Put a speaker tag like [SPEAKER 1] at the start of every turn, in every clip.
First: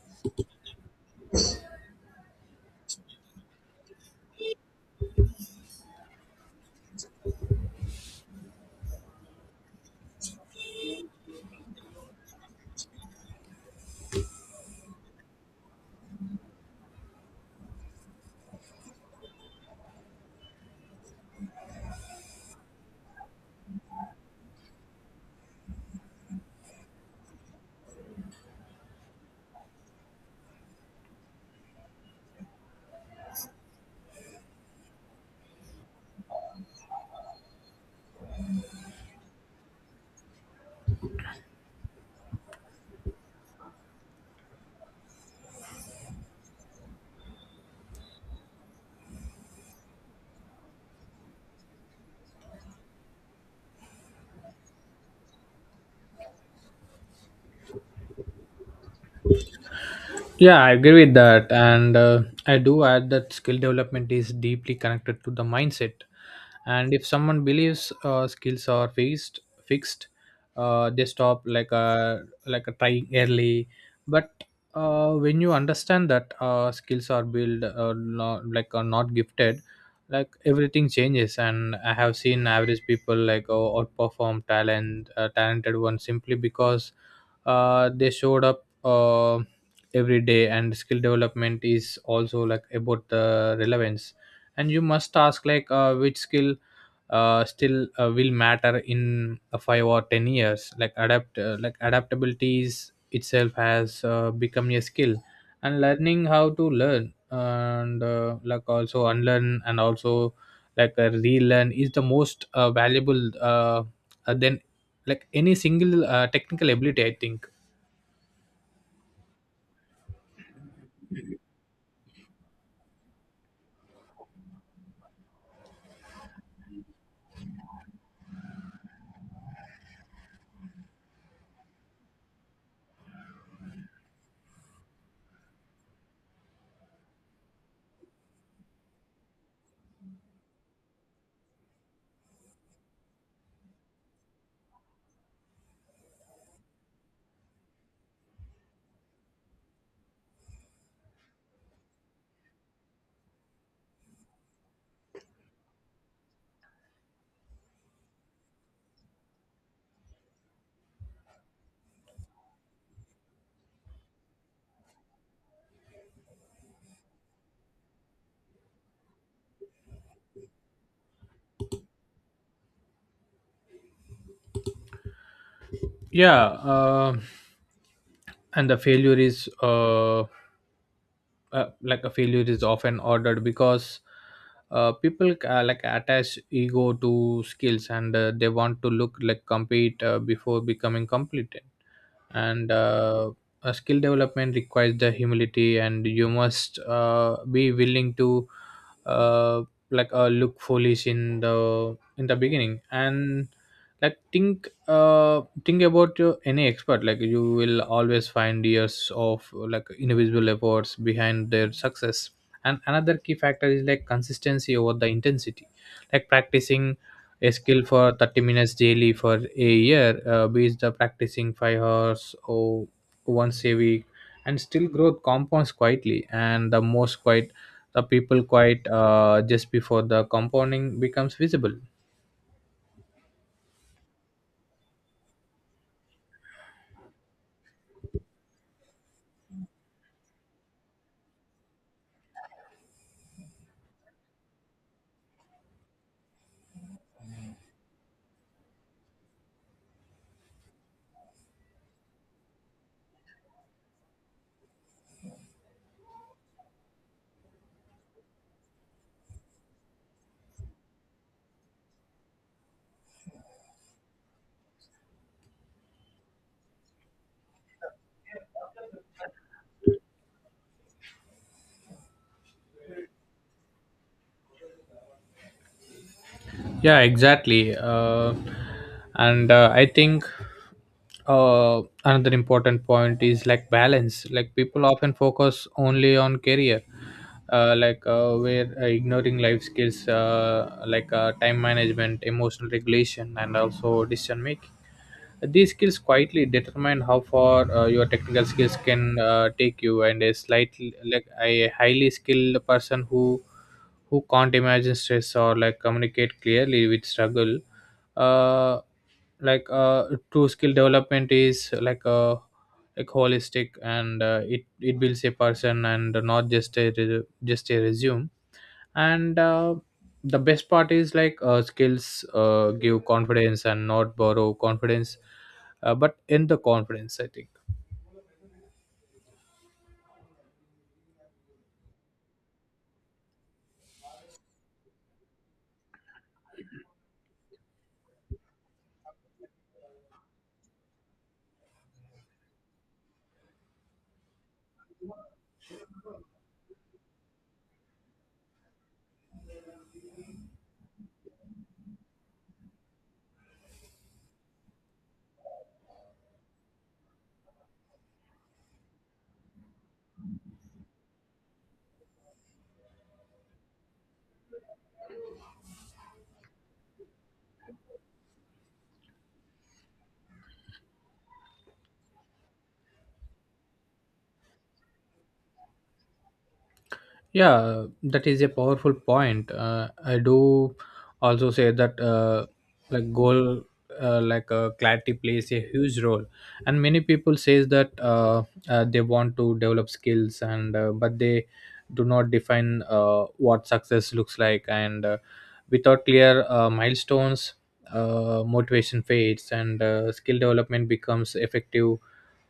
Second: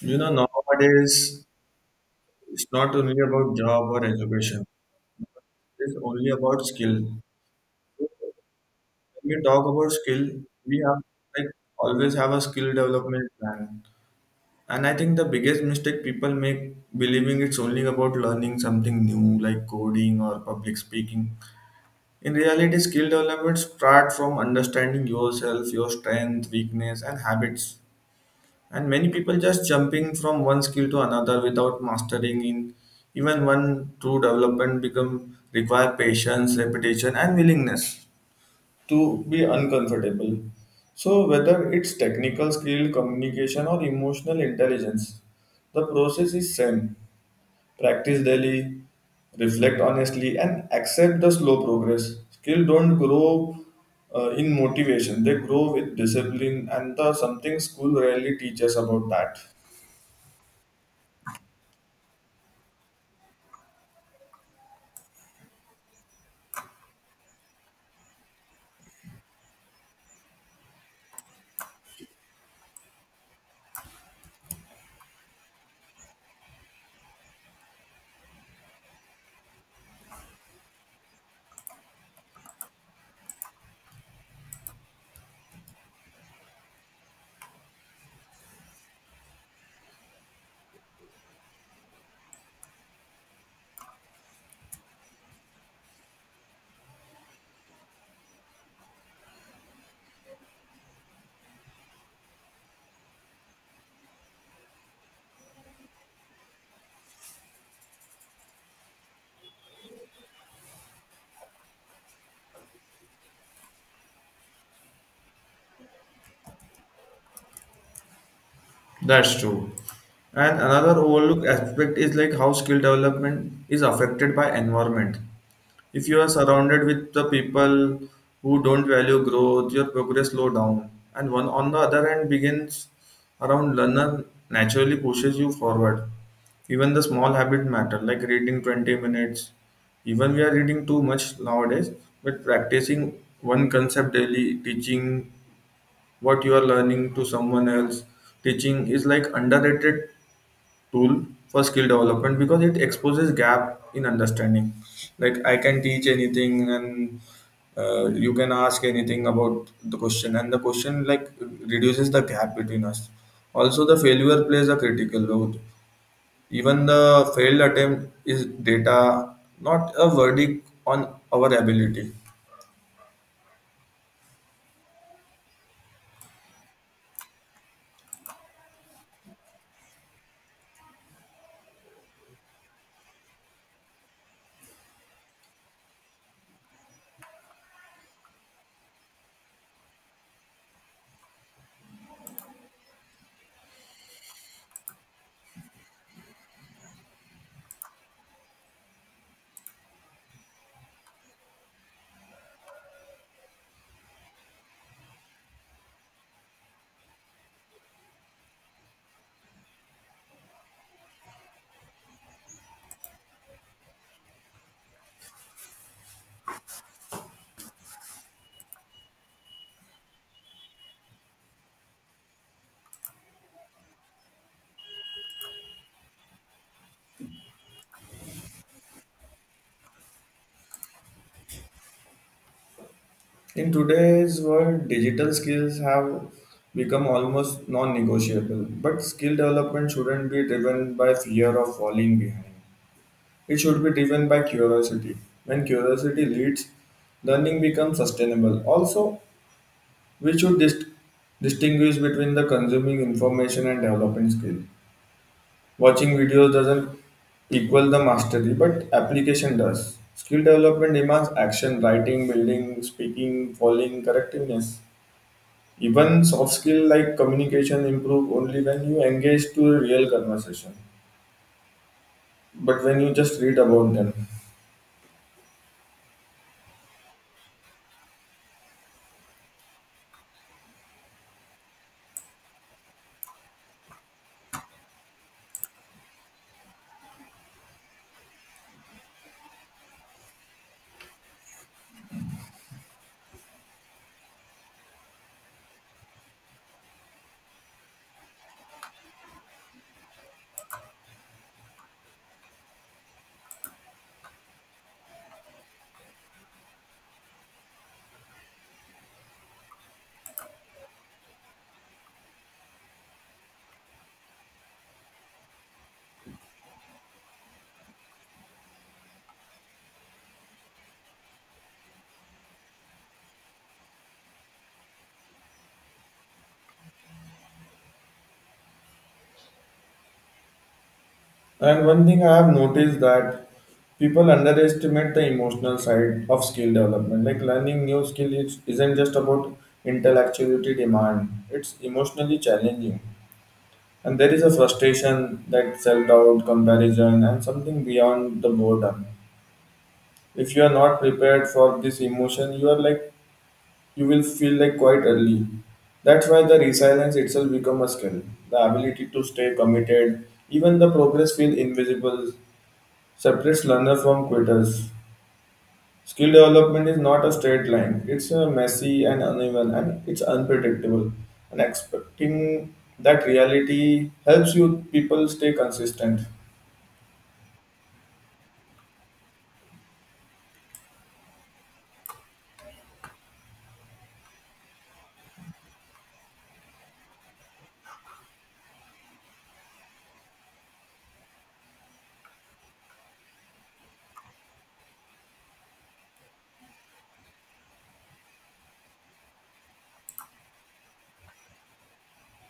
[SPEAKER 1] You know, nowadays it's not only about job or education. It's only about skill. When we talk about skill, we have like always have a skill development plan. And I think the biggest mistake people make believing it's only about learning something new like coding or public speaking. In reality, skill development starts from understanding yourself, your strength, weakness, and habits, and many people just jumping from one skill to another without mastering in even one true development become require patience repetition and willingness to be uncomfortable. So whether it's technical skill communication or emotional intelligence, the process is same. Practice daily, reflect honestly, and accept the slow progress. Skill don't grow in motivation, they grow with discipline, and the something school rarely teaches about that.
[SPEAKER 2] Yeah, I agree with that. And I do add that skill development is deeply connected to the mindset. And if someone believes skills are fixed, they stop like a trying early. But when you understand that skills are built, not, like are not gifted, like everything changes. And I have seen average people outperform talented ones simply because they showed up every day. And skill development is also like about the relevance, and you must ask which skill still will matter in a 5 or 10 years. Like adaptability is itself has become a skill, and learning how to learn and, like, also unlearn and also relearn is the most valuable than any single technical ability, I think.
[SPEAKER 1] That's true. And another overlooked aspect is like how skill development is affected by environment. If you are surrounded with the people who don't value growth, your progress slow down. And one on the other hand begins around learner naturally pushes you forward. Even the small habit matter, like reading 20 minutes. Even we are reading too much nowadays, but practicing one concept daily, teaching what you are learning to someone else, teaching is like underrated tool for skill development because it exposes gap in understanding. Like I can teach anything, and you can ask anything about the question, and the question like reduces the gap between us. Also the failure plays a critical role. Even the failed attempt is data, not a verdict on our ability.
[SPEAKER 2] yeah uh, and the failure is often ordered because people like attach ego to skills, and they want to look complete before becoming competent. And Skill development requires the humility, and you must be willing to uh, look foolish in the beginning. And like think Think about any expert: like you will always find years of individual efforts behind their success. And another key factor is like consistency over the intensity, like practicing a skill for 30 minutes daily for a year beats the practicing 5 hours or once a week. And still, growth compounds quietly, and the most quiet the people quiet just before the compounding becomes visible.
[SPEAKER 1] In today's world, digital skills have become almost non negotiable, but skill development shouldn't be driven by fear of falling behind. It should be driven by curiosity. When curiosity leads, learning becomes sustainable. Also, we should distinguish between the consuming information and developing skill. Watching videos doesn't equal the mastery, but application does. Skill development demands action, writing, building, speaking, following, correctiveness. Even soft skill like communication improve only when you engage to a real conversation, but when you just read about them.
[SPEAKER 2] Yeah, exactly. And I think another important point is like balance. Like, people often focus only on career, like where ignoring life skills time management, emotional regulation, and also decision making. These skills quietly determine how far your technical skills can take you. And a slightly like a highly skilled person who can't imagine stress or communicate clearly with struggle. Uh, like uh, True skill development is like a like holistic, and it builds a person and not just a resume. And The best part is skills give confidence and not borrow confidence, but in the confidence, I think.
[SPEAKER 1] And one thing I have noticed that people underestimate the emotional side of skill development. Like learning new isn't just about intellectuality demand; it's emotionally challenging, and there is a frustration, that self-doubt, comparison, and something beyond the boredom. If you are not prepared for this emotion, you are like you will feel like quite early. That's why the resilience itself become a skill. The ability to stay committed, even the progress feel invisible, separates learner from quitters. Skill development is not a straight line. It's messy and uneven and it's unpredictable. And expecting that reality helps you people stay consistent.
[SPEAKER 2] Yeah, that is a powerful point. I do also say that, like goal, like clarity plays a huge role, and many people says that they want to develop skills, and but they do not define what success looks like. And Without clear milestones, motivation fades, and skill development becomes effective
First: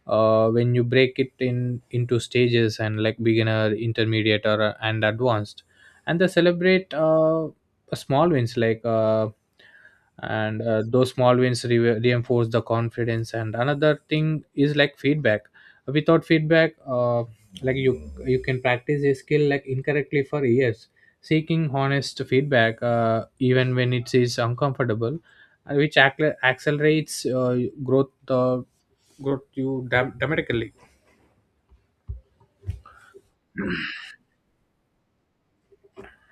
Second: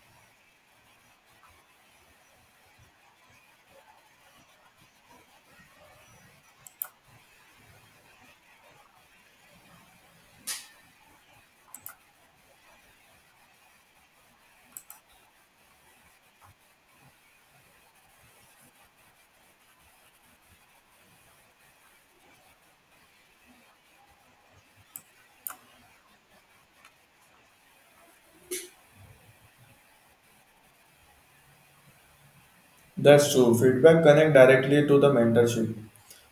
[SPEAKER 2] when you break it in into stages, and like beginner, intermediate or and advanced, and they celebrate small wins like and those small wins reinforce the confidence. And another thing is like feedback. Without feedback, you can practice a skill like incorrectly for years. Seeking honest feedback, even when it is uncomfortable, which accelerates growth dramatically.
[SPEAKER 1] That's true. Feedback connect directly to the mentorship.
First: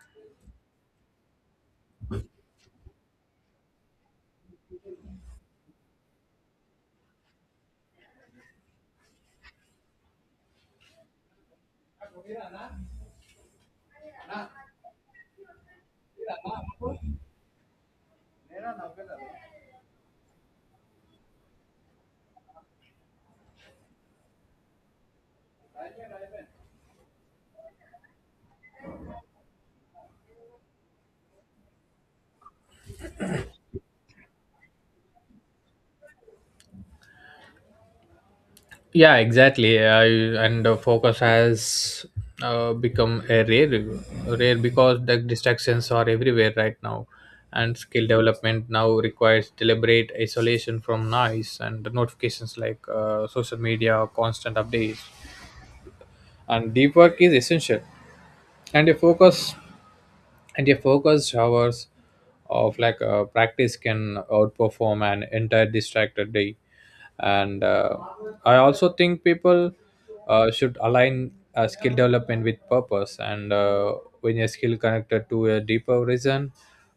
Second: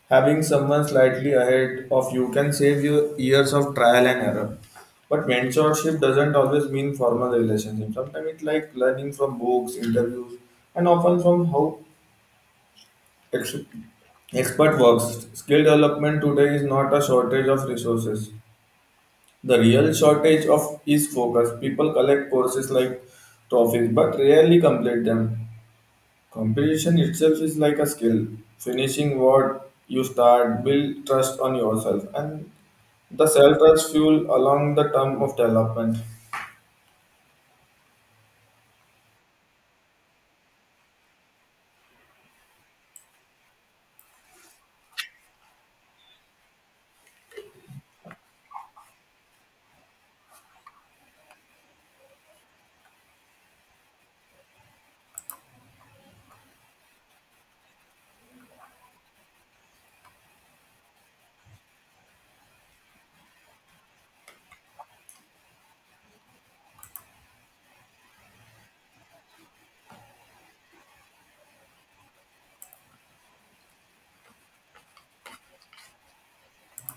[SPEAKER 1] Having someone slightly ahead of you can save you years of trial and error. But mentorship doesn't always mean formal relationship. Sometimes it's like learning from books, interviews, and often from how ex- expert works. Skill development today is not a shortage of resources. The real shortage of is focus. People collect courses like trophies but rarely complete them. Competition itself is like a skill. Finishing what you start, build trust on yourself, and the cell trust fuel along the term of development.
[SPEAKER 2] Yeah, exactly. I, and Focus has become rare because the distractions are everywhere right now, and skill development now requires deliberate isolation from noise and the notifications, like social media, constant updates, and deep work is essential. And a focus and a focused hours of practice can outperform an entire distracted day. And I also think people should align skill development with purpose. And When a skill connected to a deeper reason,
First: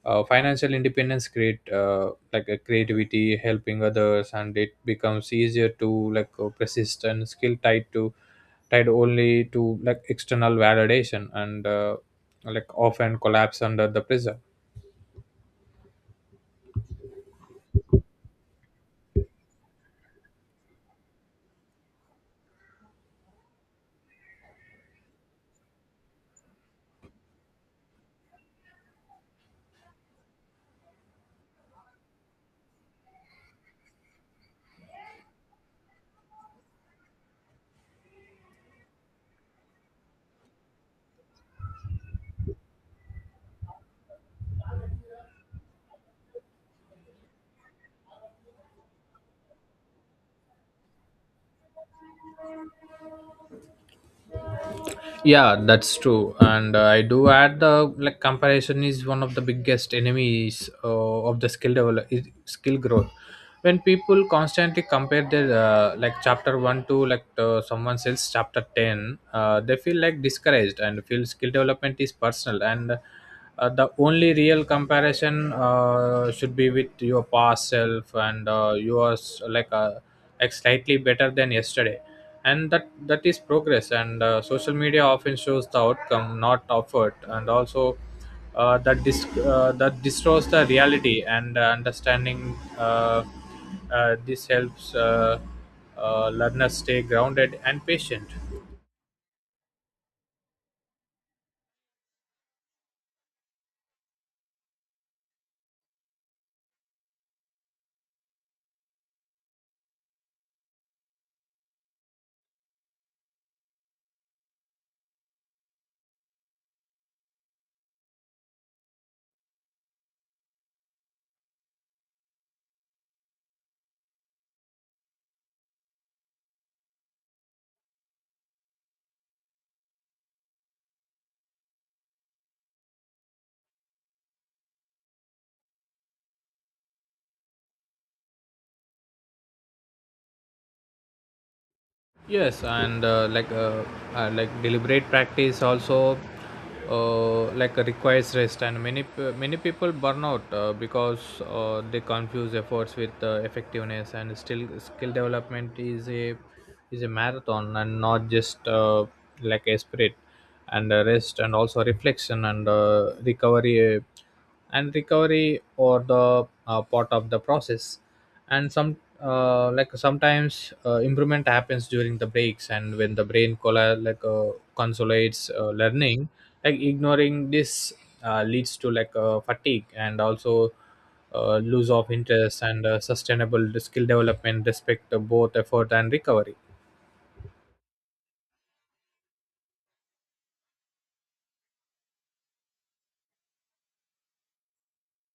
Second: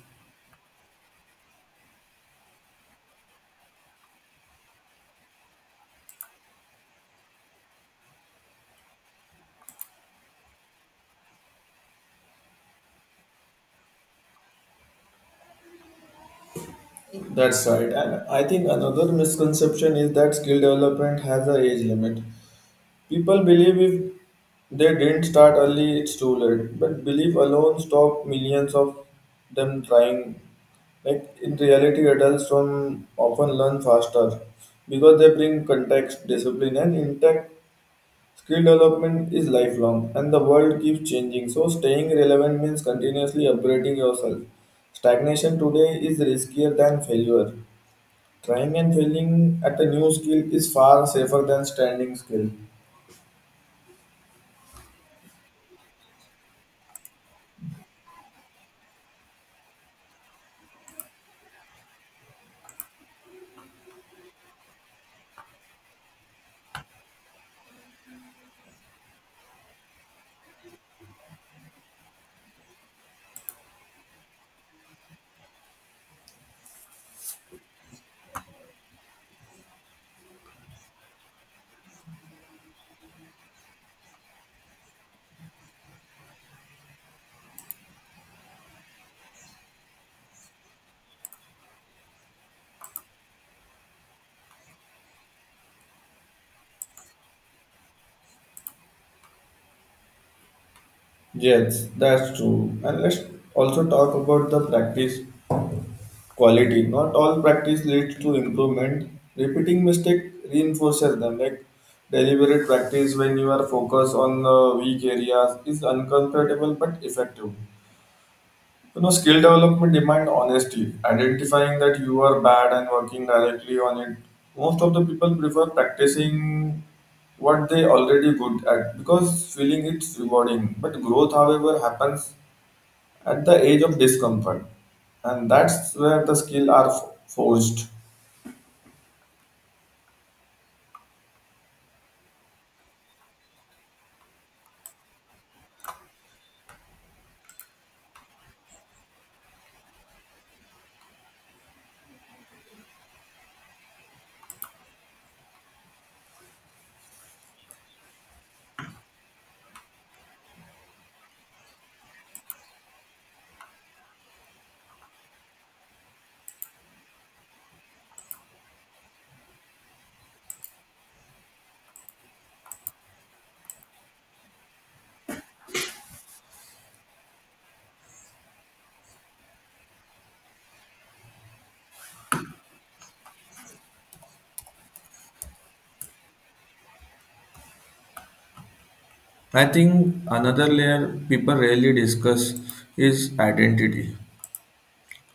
[SPEAKER 2] financial independence, create like a creativity, helping others, and it becomes easier to like a persistent skill tied to tied only to external validation and like often collapse under the pressure.
[SPEAKER 1] That's right. And I think another misconception is that skill development has an age limit. People believe if they didn't start early, it's too late. But belief alone stopped millions of them trying. Like in reality, adults from often learn faster because they bring context, discipline, and intact. Skill development is lifelong and the world keeps changing, so staying relevant means continuously upgrading yourself. Stagnation today is riskier than failure. Trying and failing at a new skill is far safer than standing still.
[SPEAKER 2] Yeah, that's true. And I do add, the like comparison is one of the biggest enemies of the skill develop is skill growth. When people constantly compare their, chapter 1 to someone else chapter 10, they feel discouraged. And feel skill development is personal, and the only real comparison should be with your past self, and yours like slightly better than yesterday, and that is progress. And social media often shows the outcome, not effort, and also that destroys the reality. And understanding this helps learners stay grounded and patient.
[SPEAKER 1] Yes, that's true. And let's also talk about the practice quality. Not all practice leads to improvement. Repeating mistake reinforces them. Like deliberate practice when you are focused on weak areas is uncomfortable but effective. You know, skill development demand honesty, identifying that you are bad and working directly on it. Most of the people prefer practicing what they already good at because feeling it's rewarding. But growth, however, happens at the age of discomfort, and that's where the skill are forged.
[SPEAKER 2] Yes, and deliberate practice also requires rest, and many many people burn out because they confuse efforts with effectiveness. And still, skill development is a marathon and not just like a sprint. And rest and also reflection and, recovery or the part of the process. And sometimes improvement happens during the breaks, and when the brain consolidates learning. Like, ignoring this leads to fatigue and also lose of interest. And sustainable skill development respect both effort and recovery.
[SPEAKER 1] I think another layer people rarely discuss is identity.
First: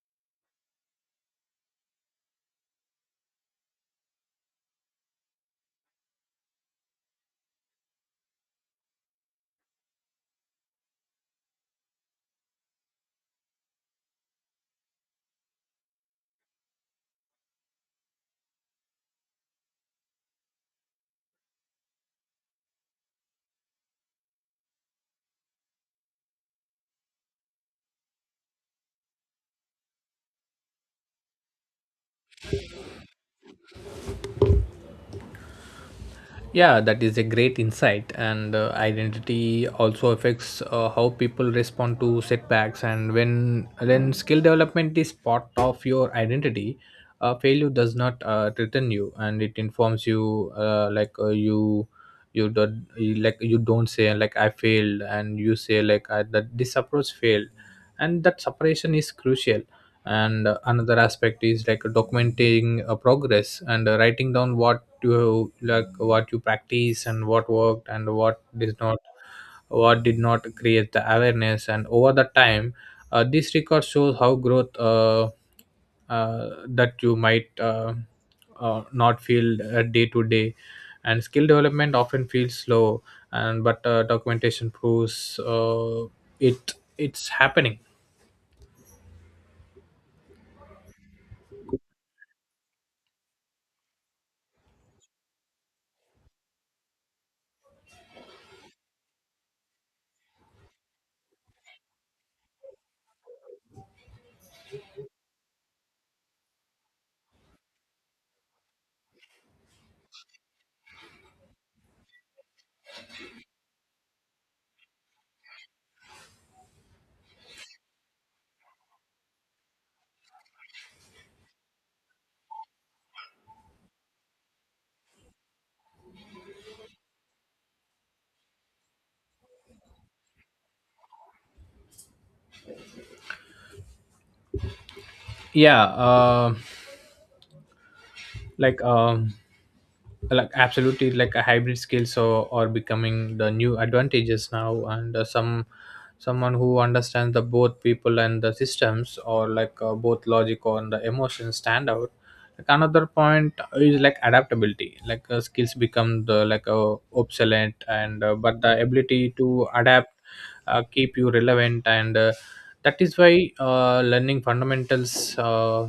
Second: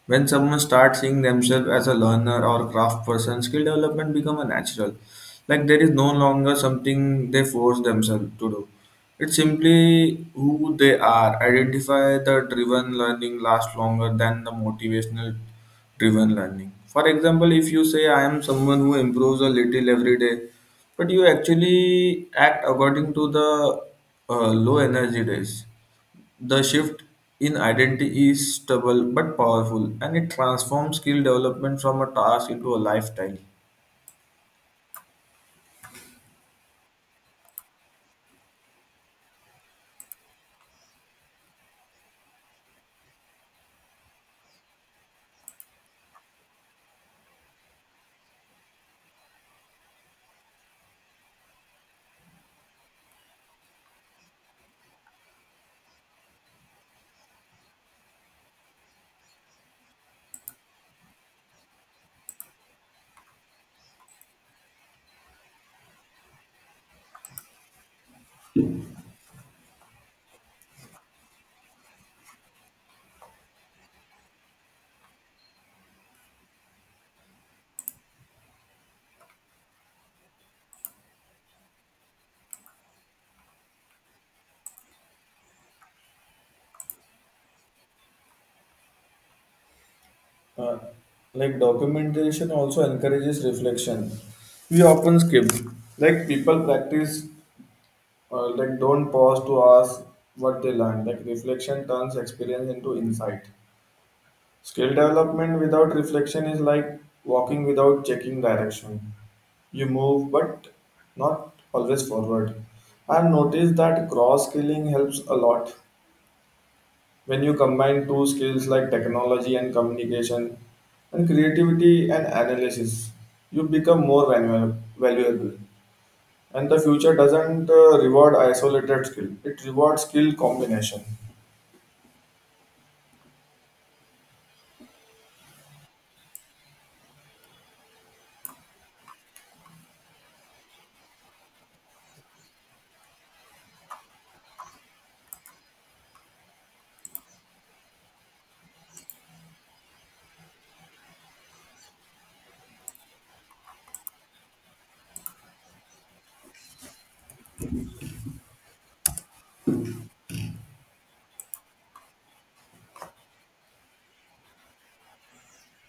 [SPEAKER 1] When someone starts seeing themselves as a learner or craft person, skill development become a natural. Like there is no longer something they force themselves to do. It's simply who they are. Identify the driven learning lasts longer than the motivational driven learning. For example, if you say I am someone who improves a little every day, but you actually act according to the low energy days, the shift in identity is stubble but powerful, and it transforms skill development from a task into a lifestyle.
[SPEAKER 2] Yeah, that is a great insight. And identity also affects how people respond to setbacks. And when skill development is part of your identity, failure does not threaten you; and it informs you. Like, you don't say like, I failed, and you say like, I, that this approach failed. And that separation is crucial. And another aspect is like documenting progress, and writing down what you practice, and what worked and what did not, create the awareness. And over the time, this record shows how growth, that you might not feel day to day. And skill development often feels slow, and but documentation proves it's happening.
[SPEAKER 1] Uh, like documentation also encourages reflection. We often skip, like people practice, like don't pause to ask what they learn. Like reflection turns experience into insight. Skill development without reflection is like walking without checking direction. You move, but not always forward. I've noticed that cross skilling helps a lot when you combine two skills like technology and communication, and creativity and analysis. You become more valuable, and the future doesn't reward isolated skill; it rewards skill combination.
[SPEAKER 2] yeah uh, like um Absolutely. Like, a hybrid skills or becoming the new advantages now. And someone who understands the both people and the systems, or both logic and the emotions, stand out. Another point is like adaptability. Like, skills become the like obsolete, and but the ability to adapt keep you relevant. And that is why learning fundamentals uh,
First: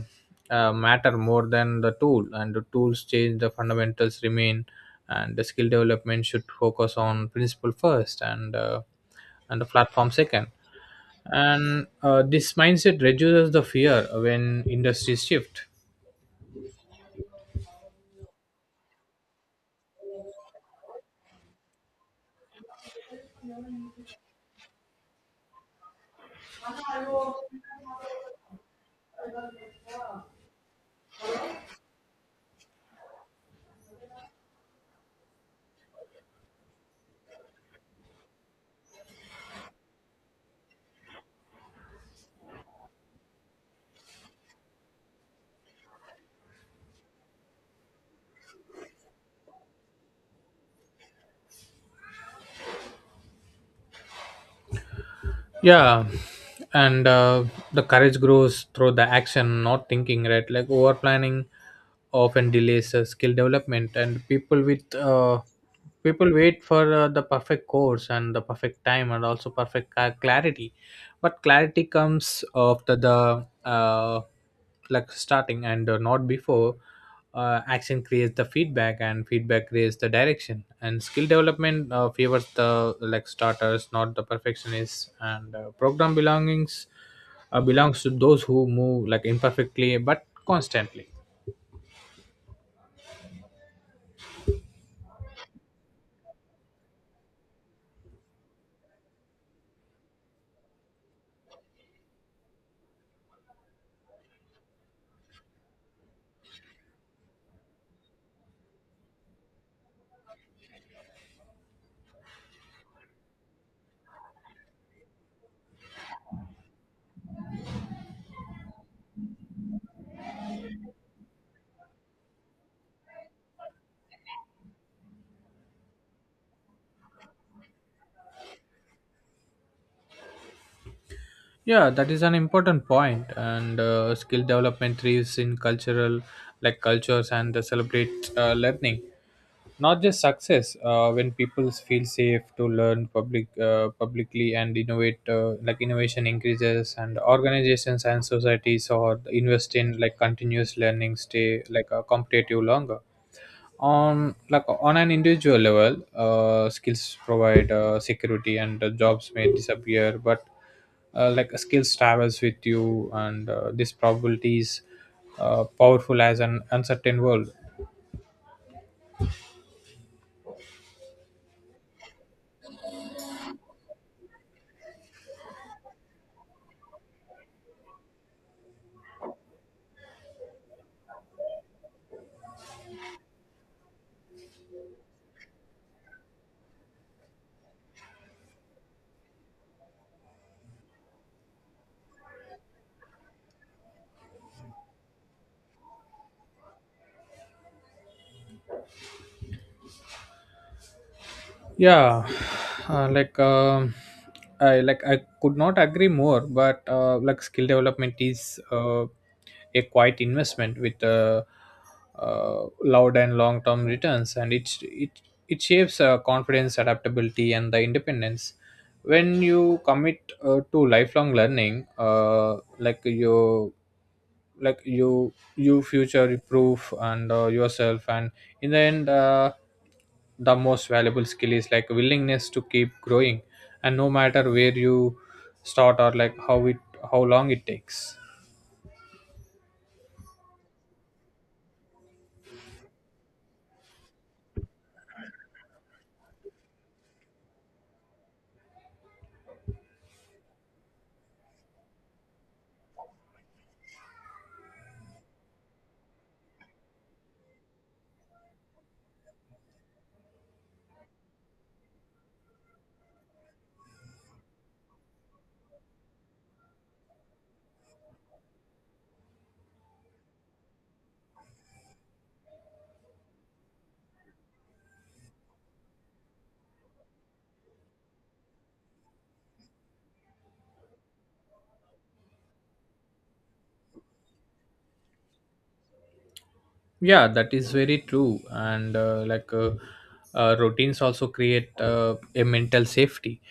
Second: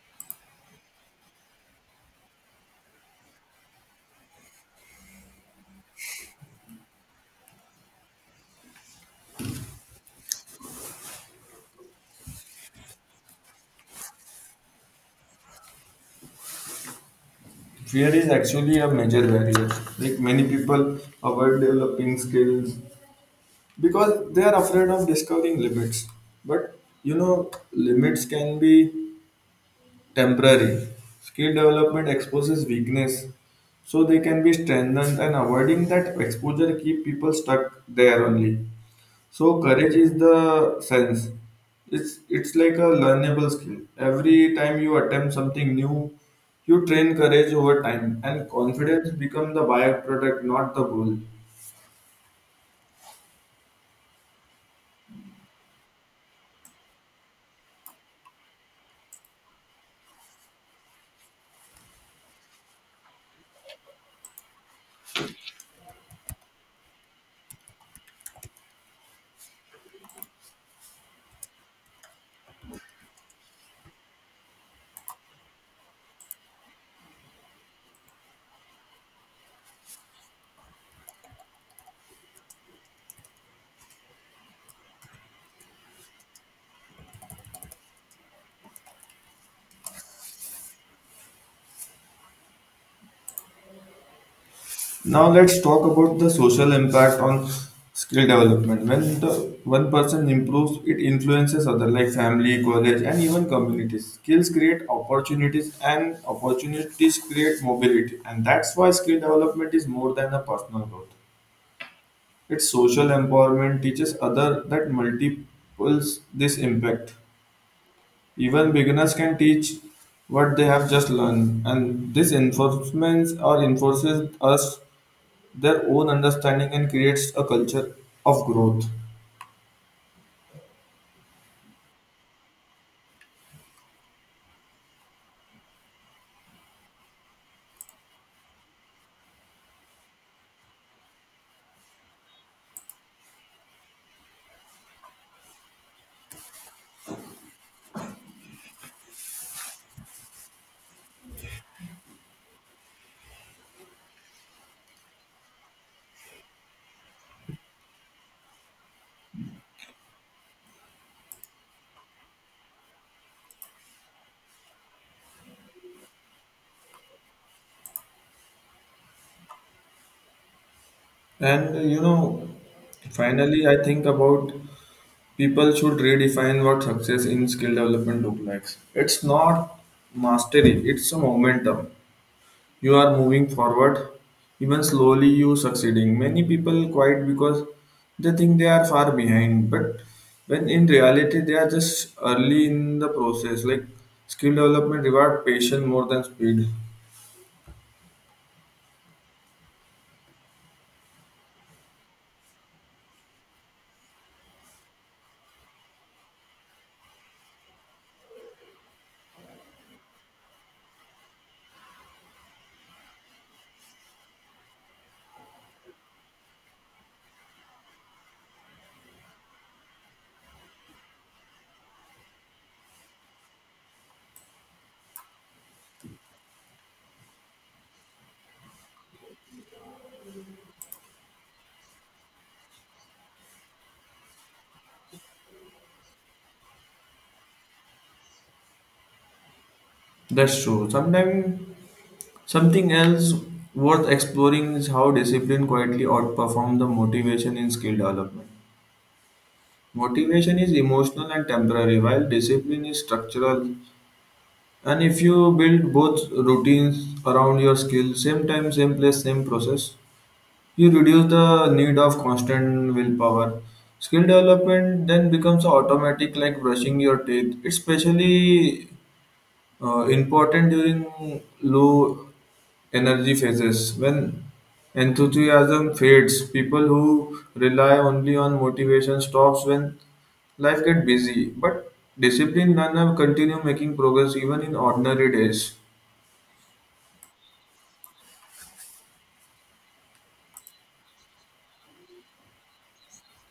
[SPEAKER 2] uh, matter more than the tool. And the tools change, the fundamentals remain. And the skill development should focus on principle first and and the platform second, and this mindset reduces the fear when industries shift.
[SPEAKER 1] Fear is actually a major barrier. Like many people avoid developing skills because they are afraid of discovering limits. But you know, limits can be temporary. Skill development exposes weakness, so they can be strengthened, and avoiding that exposure keep people stuck there only. So courage is the sense. It's like a learnable skill. Every time you attempt something new, you train courage over time, and confidence become the byproduct, not the goal.
[SPEAKER 2] Yeah. And the courage grows through the action, not thinking, right? Like over planning often delays skill development, and people wait for the perfect course and the perfect time and also perfect clarity. But clarity comes after the like starting, and not before. Action creates the feedback, and feedback creates the direction. And skill development favors the like starters, not the perfectionists, and program belongings belongs to those who move imperfectly but constantly.
[SPEAKER 1] Now let's talk about the social impact on skill development. When the one person improves, it influences other like family, college, and even communities. Skills create opportunities, and opportunities create mobility. And that's why skill development is more than a personal growth. Its social empowerment teaches other that multiples this impact. Even beginners can teach what they have just learned, and this enforcements or enforces us their own understanding and creates a culture of growth.
[SPEAKER 2] Yeah, that is an important point. And skill development thrives in cultural like cultures and celebrate learning, not just success. When people feel safe to learn publicly and innovate, innovation increases, and organizations and societies or invest in continuous learning stay competitive longer. On an individual level, skills provide security, and jobs may disappear, but skills travels with you. And this probability is powerful as an uncertain world.
[SPEAKER 1] And You know, finally, I think about people should redefine what success in skill development look like. It's not mastery; it's a momentum. You are moving forward, even slowly. You succeeding. Many people quiet because they think they are far behind, but when in reality they are just early in the process. Like skill development reward patience more than speed.
[SPEAKER 2] yeah uh, like um I could not agree more. But skill development is a quiet investment with loud and long term returns, and it shapes confidence, adaptability, and the independence. When you commit to lifelong learning, like you you future proof and yourself. And in the end, the most valuable skill is willingness to keep growing, and no matter where you start or how long it takes.
[SPEAKER 1] That's true. Sometimes something else worth exploring is how discipline quietly outperforms the motivation in skill development. Motivation is emotional and temporary, while discipline is structural. And if you build both routines around your skill, same time, same place, same process, you reduce the need of constant willpower. Skill development then becomes automatic, like brushing your teeth. It's especially important during low energy phases when enthusiasm fades, people who rely only on motivation stops when life gets busy, but disciplined learner continue making progress even in ordinary days.
[SPEAKER 2] Yeah, that is very true. And routines also create a mental safety.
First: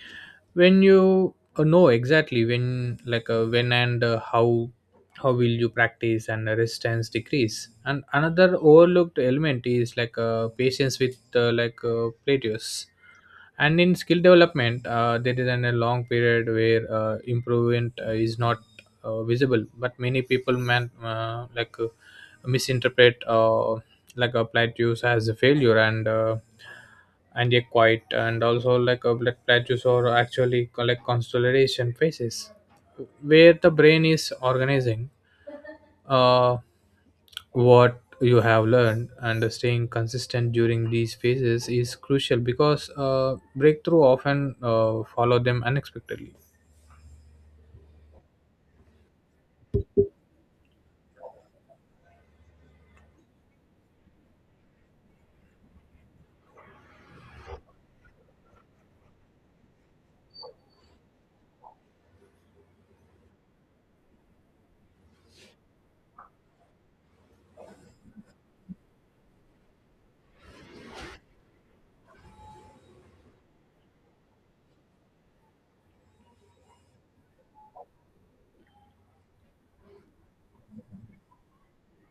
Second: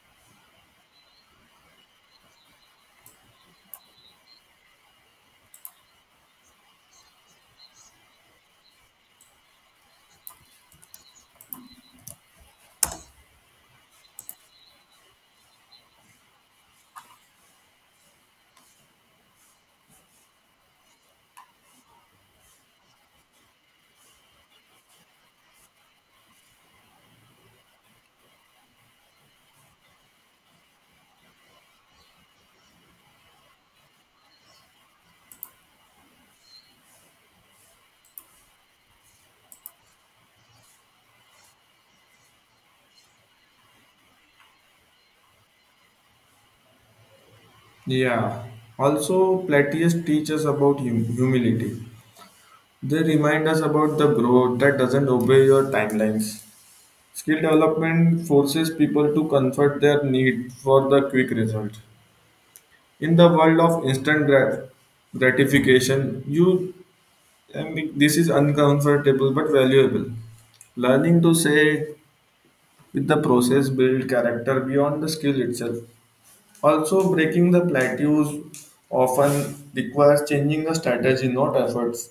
[SPEAKER 2] When you know exactly when and how will you practice, and the resistance decrease and another overlooked element is patience with plateaus. And in skill development, there is a long period where improvement is not visible, but many people man like misinterpret like a plateaus as a failure. And and a quiet and also like a like plateaus or actually constellation phases where the brain is organizing uh, what you have learned, and staying consistent during these phases is crucial because breakthrough often follow them unexpectedly.
[SPEAKER 1] Yeah, also plateus teaches about humility. They remind us about the growth that doesn't obey your timelines. Skill development forces people to comfort their need for the quick result in the world of gratification. This is uncomfortable but valuable. Learning to say with the process build character beyond the skill itself. Also breaking the plateaus often requires changing the strategy not efforts.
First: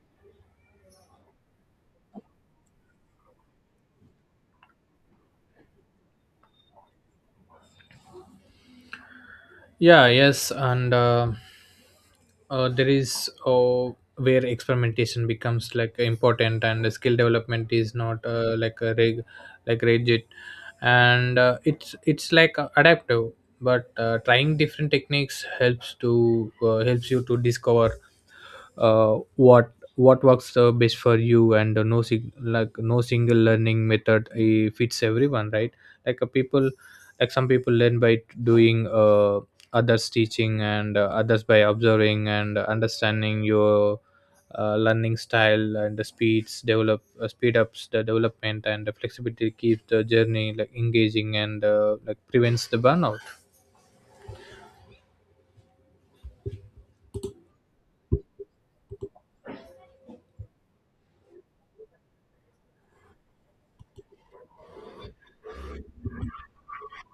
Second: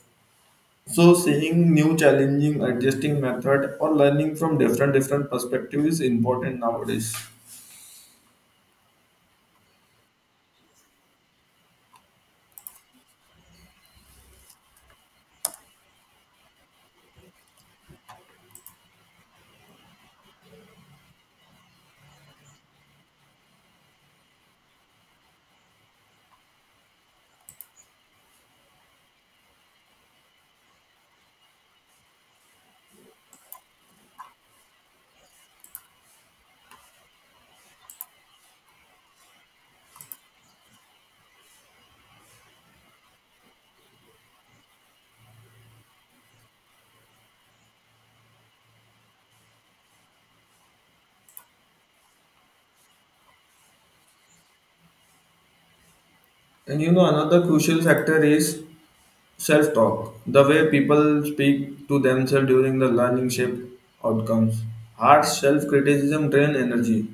[SPEAKER 1] So seeing new challenging adjusting method or learning from different perspectives is important nowadays.
[SPEAKER 2] Yeah, yes, and there is where experimentation becomes like important, and the skill development is not like a rig like rigid, and it's like adaptive. But trying different techniques helps to helps you to discover what works best for you. And no no single learning method fits everyone, right? Like a people, like some people learn by doing, others teaching, and others by observing. And understanding your learning style and the speeds develop, speed ups the development, and the flexibility keeps the journey like engaging and like prevents the burnout.
[SPEAKER 1] And you know, another crucial factor is self talk, the way people speak to themselves during the learning shape outcomes. Hard self criticism drain energy.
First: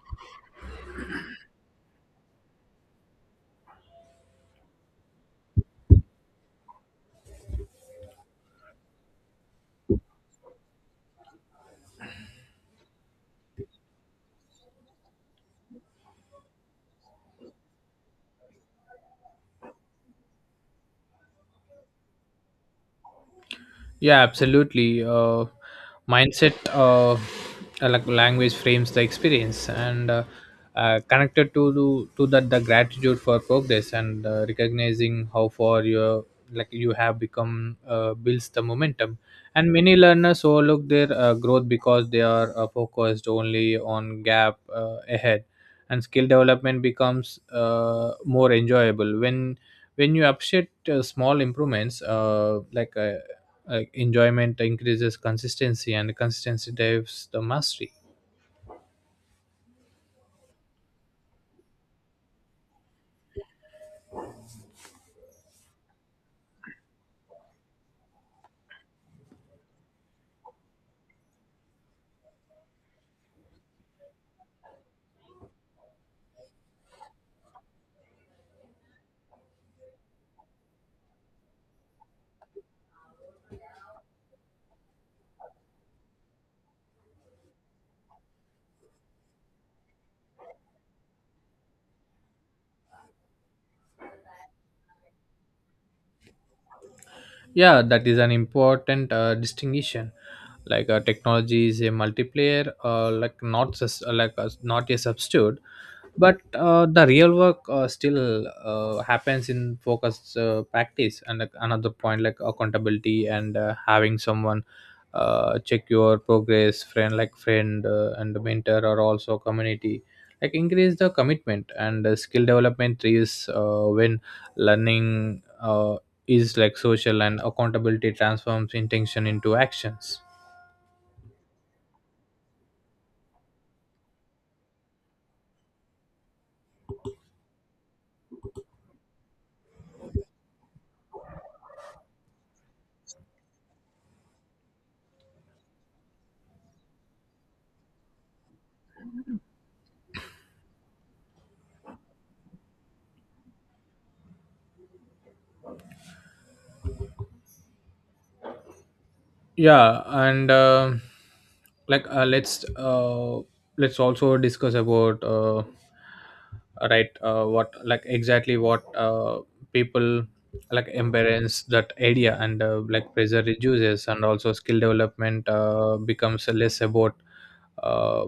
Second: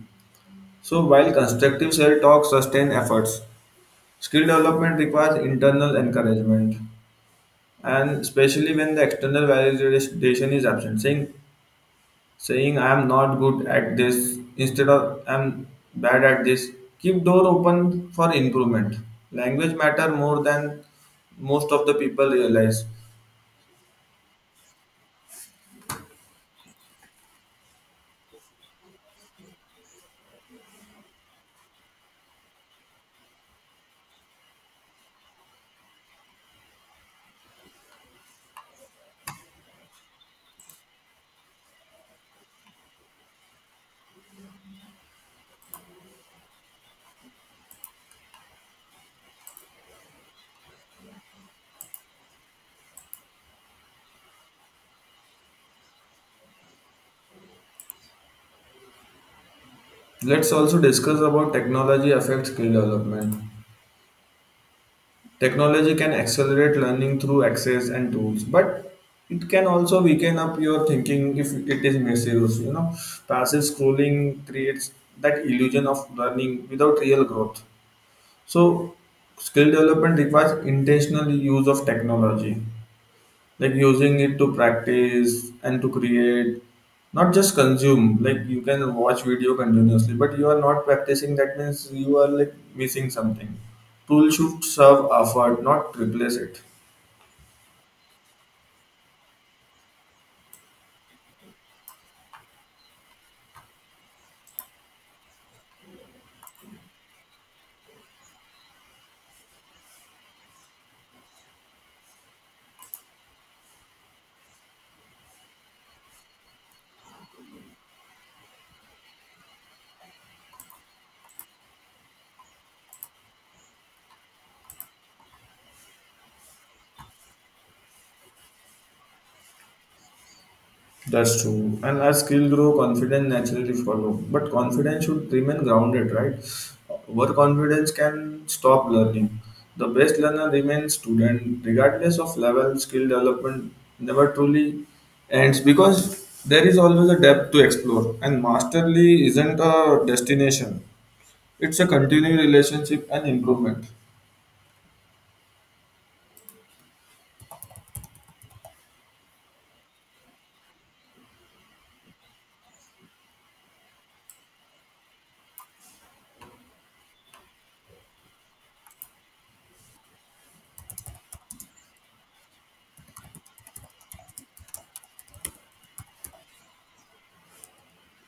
[SPEAKER 1] So, while constructive self talk sustain efforts, skill development requires internal encouragement, and especially when the external validation is absent. Saying I am not good at this instead of I am bad at this, keep door open for improvement. Language matter more than most of the people realize.
[SPEAKER 2] Yeah, absolutely. Mindset, uh, like language frames the experience and, connected to to that, the gratitude for progress, and recognizing how far you have become builds the momentum. And many learners overlook their growth because they are focused only on gap ahead, and skill development becomes more enjoyable when you appreciate small improvements like enjoyment increases consistency, and consistency drives the mastery.
[SPEAKER 1] Let's also discuss about technology affects skill development. Technology can accelerate learning through access and tools, but it can also weaken up your thinking if it is misused. You know, passive scrolling creates that illusion of learning without real growth. So, skill development requires intentional use of technology like using it to practice and to create, not just consume. Like you can watch video continuously but you are not practicing, that means you are like missing something. Tool should serve effort, not replace it.
[SPEAKER 2] Yeah, that is an important distinction. Like technology is a multiplayer, like not a substitute. But the real work still happens in focused practice. And, like, another point, like accountability, and having someone check your progress, friend, like friend, and mentor, or also community, like increase the commitment. And skill development is when learning is like social, and accountability transforms intention into actions.
[SPEAKER 1] That's true. And as skill grow, confidence naturally follow. But confidence should remain grounded, right? Overconfidence can stop learning. The best learner remains student, regardless of level. Skill development never truly ends because there is always a depth to explore. And mastery isn't a destination; it's a continuing relationship and improvement.
[SPEAKER 2] Yeah and like Let's also discuss about, right what, like, exactly what people like embrace that idea, and like pressure reduces, and also skill development becomes less about uh,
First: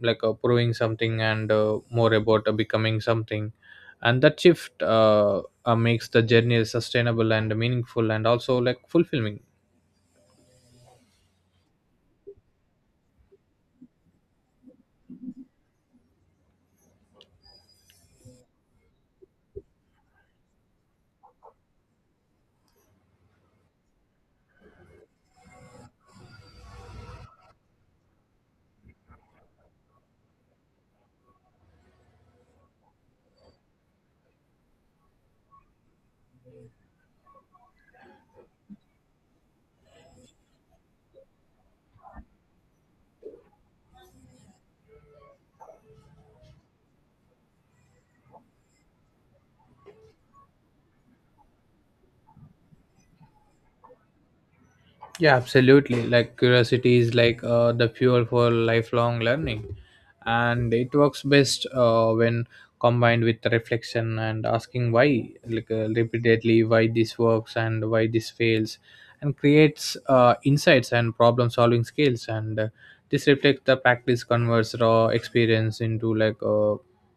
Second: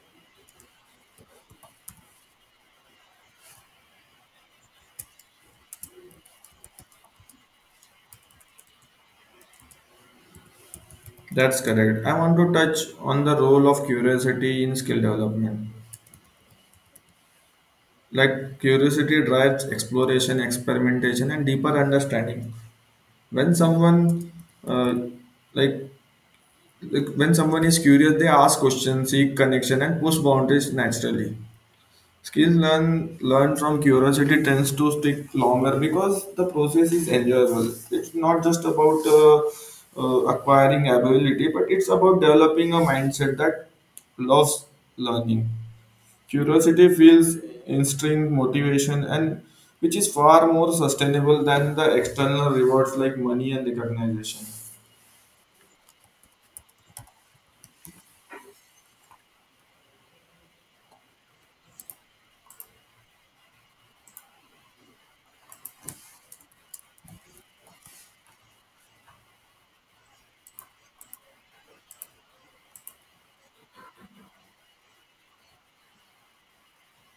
[SPEAKER 2] proving something, and more about becoming something. And that shift makes the journey sustainable and meaningful and also like fulfilling.
[SPEAKER 1] That's correct. I want to touch on the role of curiosity in skill development. Like curiosity drives exploration, experimentation, and deeper understanding. When someone, uh, like, when someone is curious, they ask questions, seek connection, and push boundaries naturally. Skills learned from curiosity tends to stick longer because the process is enjoyable. It's not just about acquiring ability, but it's about developing a mindset that loves learning. Curiosity fuels instinct motivation and which is far more sustainable than the external rewards like money and recognition.
[SPEAKER 2] Yeah, absolutely. Like curiosity is like the fuel for lifelong learning, and it works best when combined with reflection and asking why, like repeatedly, why this works and why this fails. And creates insights and problem-solving skills, and this reflects the practice converts raw experience into like a,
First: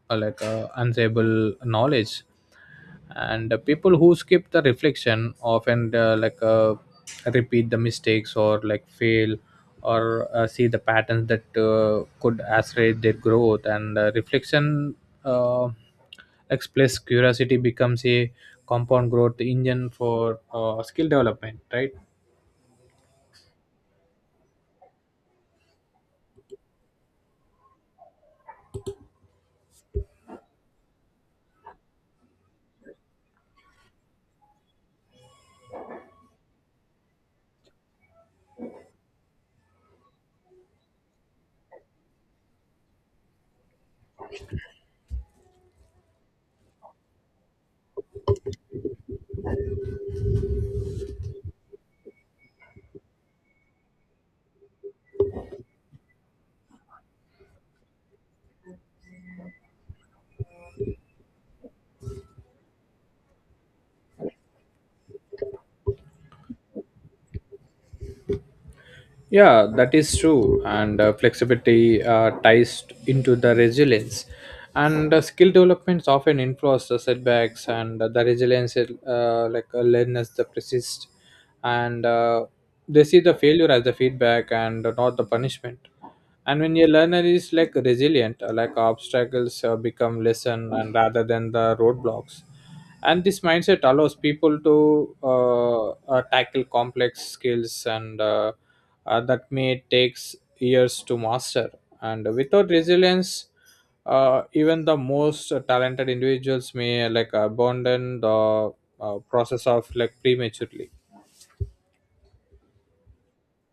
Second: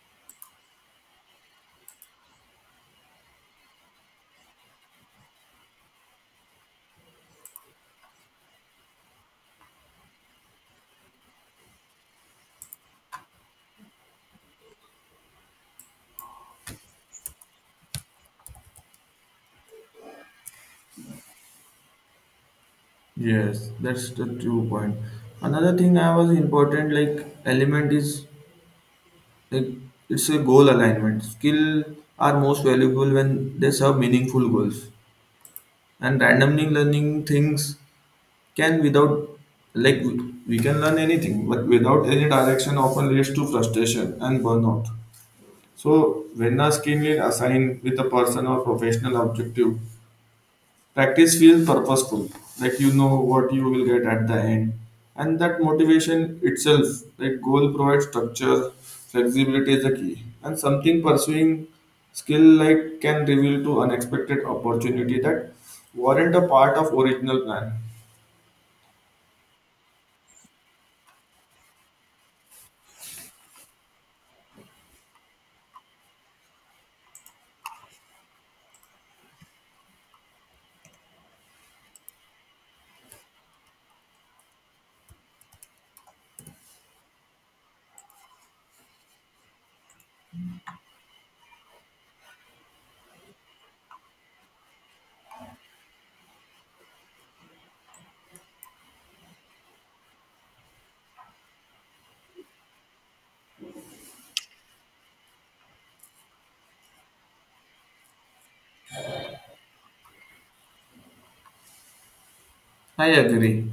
[SPEAKER 2] a like a unsable knowledge. And the people who skip the reflection often, repeat the mistakes, or like fail, or see the patterns that could accelerate their growth. And reflection, uh, express curiosity, becomes a compound growth engine for skill development, right?
[SPEAKER 1] Yes, that's the true point. Another thing I was important like element is like it's a goal alignment. Skill are most valuable when they serve meaningful goals. And randomly learning things can without like we can learn anything, but without any direction often leads to frustration and burnout. So, when a skill is assigned with a personal or professional objective, practice feels purposeful. Like you know what you will get at the end, and that motivation itself, like goal, provides structure. Flexibility is the key, and something pursuing skill like can reveal to unexpected opportunity that weren't a part of original plan.
[SPEAKER 2] Yeah, that is true. And flexibility ties into the resilience. And skill developments often influence the setbacks, and the resilience, learners, the persist, and they see the failure as the feedback and not the punishment. And when your learner is like resilient, like obstacles become lesson, and rather than the roadblocks. And this mindset allows people to tackle complex skills, and that may takes years to master. And without resilience, even the most talented individuals may like abandon the process of like prematurely.
[SPEAKER 1] I agree.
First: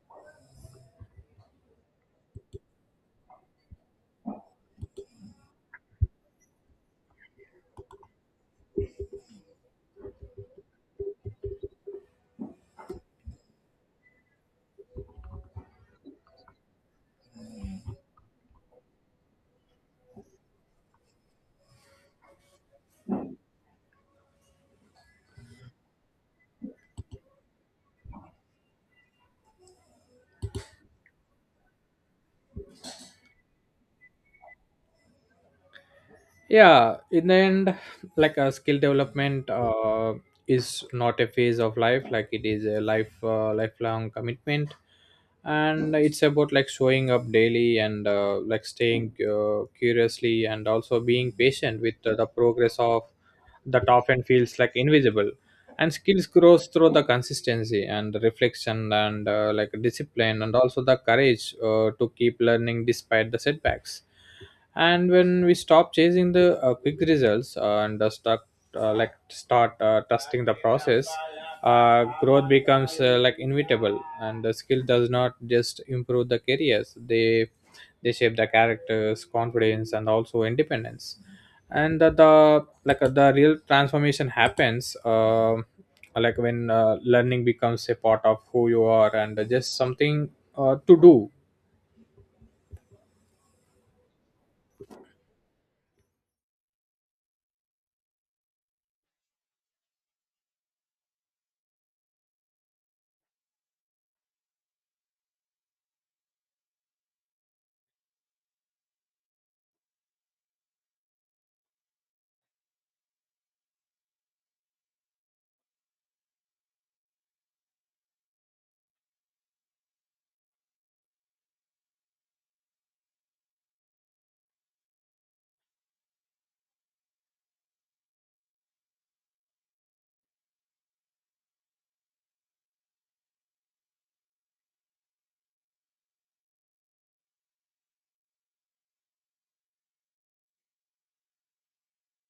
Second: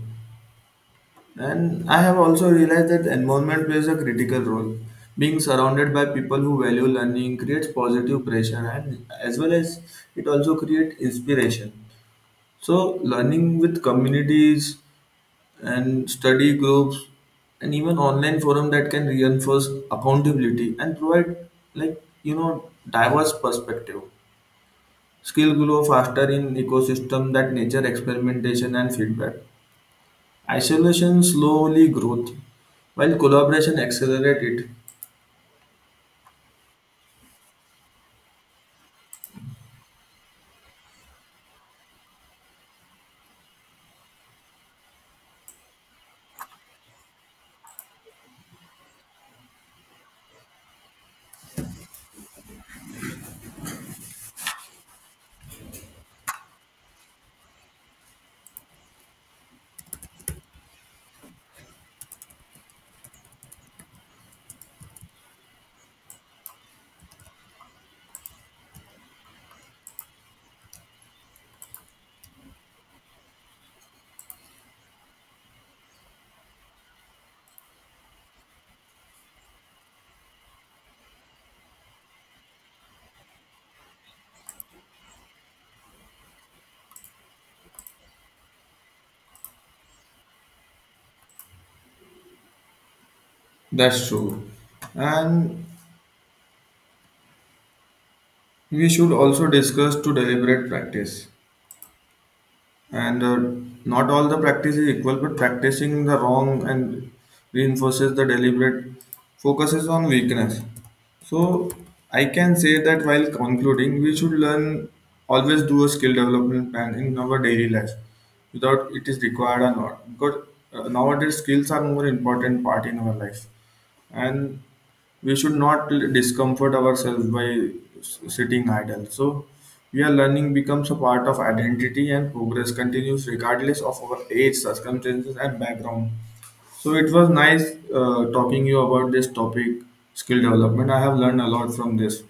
[SPEAKER 1] And I have also realized that environment plays a critical role. Being surrounded by people who value learning creates positive pressure and as well as it also creates inspiration. So learning with communities and study groups and even online forum that can reinforce accountability and provide like you know diverse perspective. Skill grow faster in ecosystem that nature experimentation and feedback. Isolation slowly growth, while collaboration accelerate it.
[SPEAKER 2] Yeah, in the end, like a skill development is not a phase of life, like it is a lifelong commitment. And it's about like showing up daily and like staying curiously, and also being patient with the progress of that often feels like invisible. And skills grows through the consistency and reflection and like discipline, and also the courage to keep learning despite the setbacks. And when we stop chasing the quick results, and start trusting the process, growth becomes like inevitable. And the skill does not just improve the careers, they shape the characters, confidence, and also independence. And the real transformation happens like when learning becomes a part of who you are, and just something to do.
[SPEAKER 1] That's true. And we should also discuss to deliberate practice. And Not all the practice is equal but practicing the wrong and reinforces the deliberate focuses on weakness. So I can say that while concluding we should learn always do a skill development plan in our daily life without it is required or not because nowadays skills are more important part in our life. And we should not discomfort ourselves by sitting idle, so we are learning becomes a part of identity and progress continues regardless of our age circumstances and background. So it was nice talking you about this topic. Skill development, I have learned a lot from this.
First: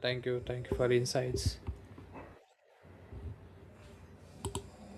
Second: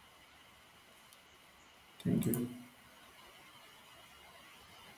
[SPEAKER 2] Thank you, thank you for insights.
[SPEAKER 1] Thank you.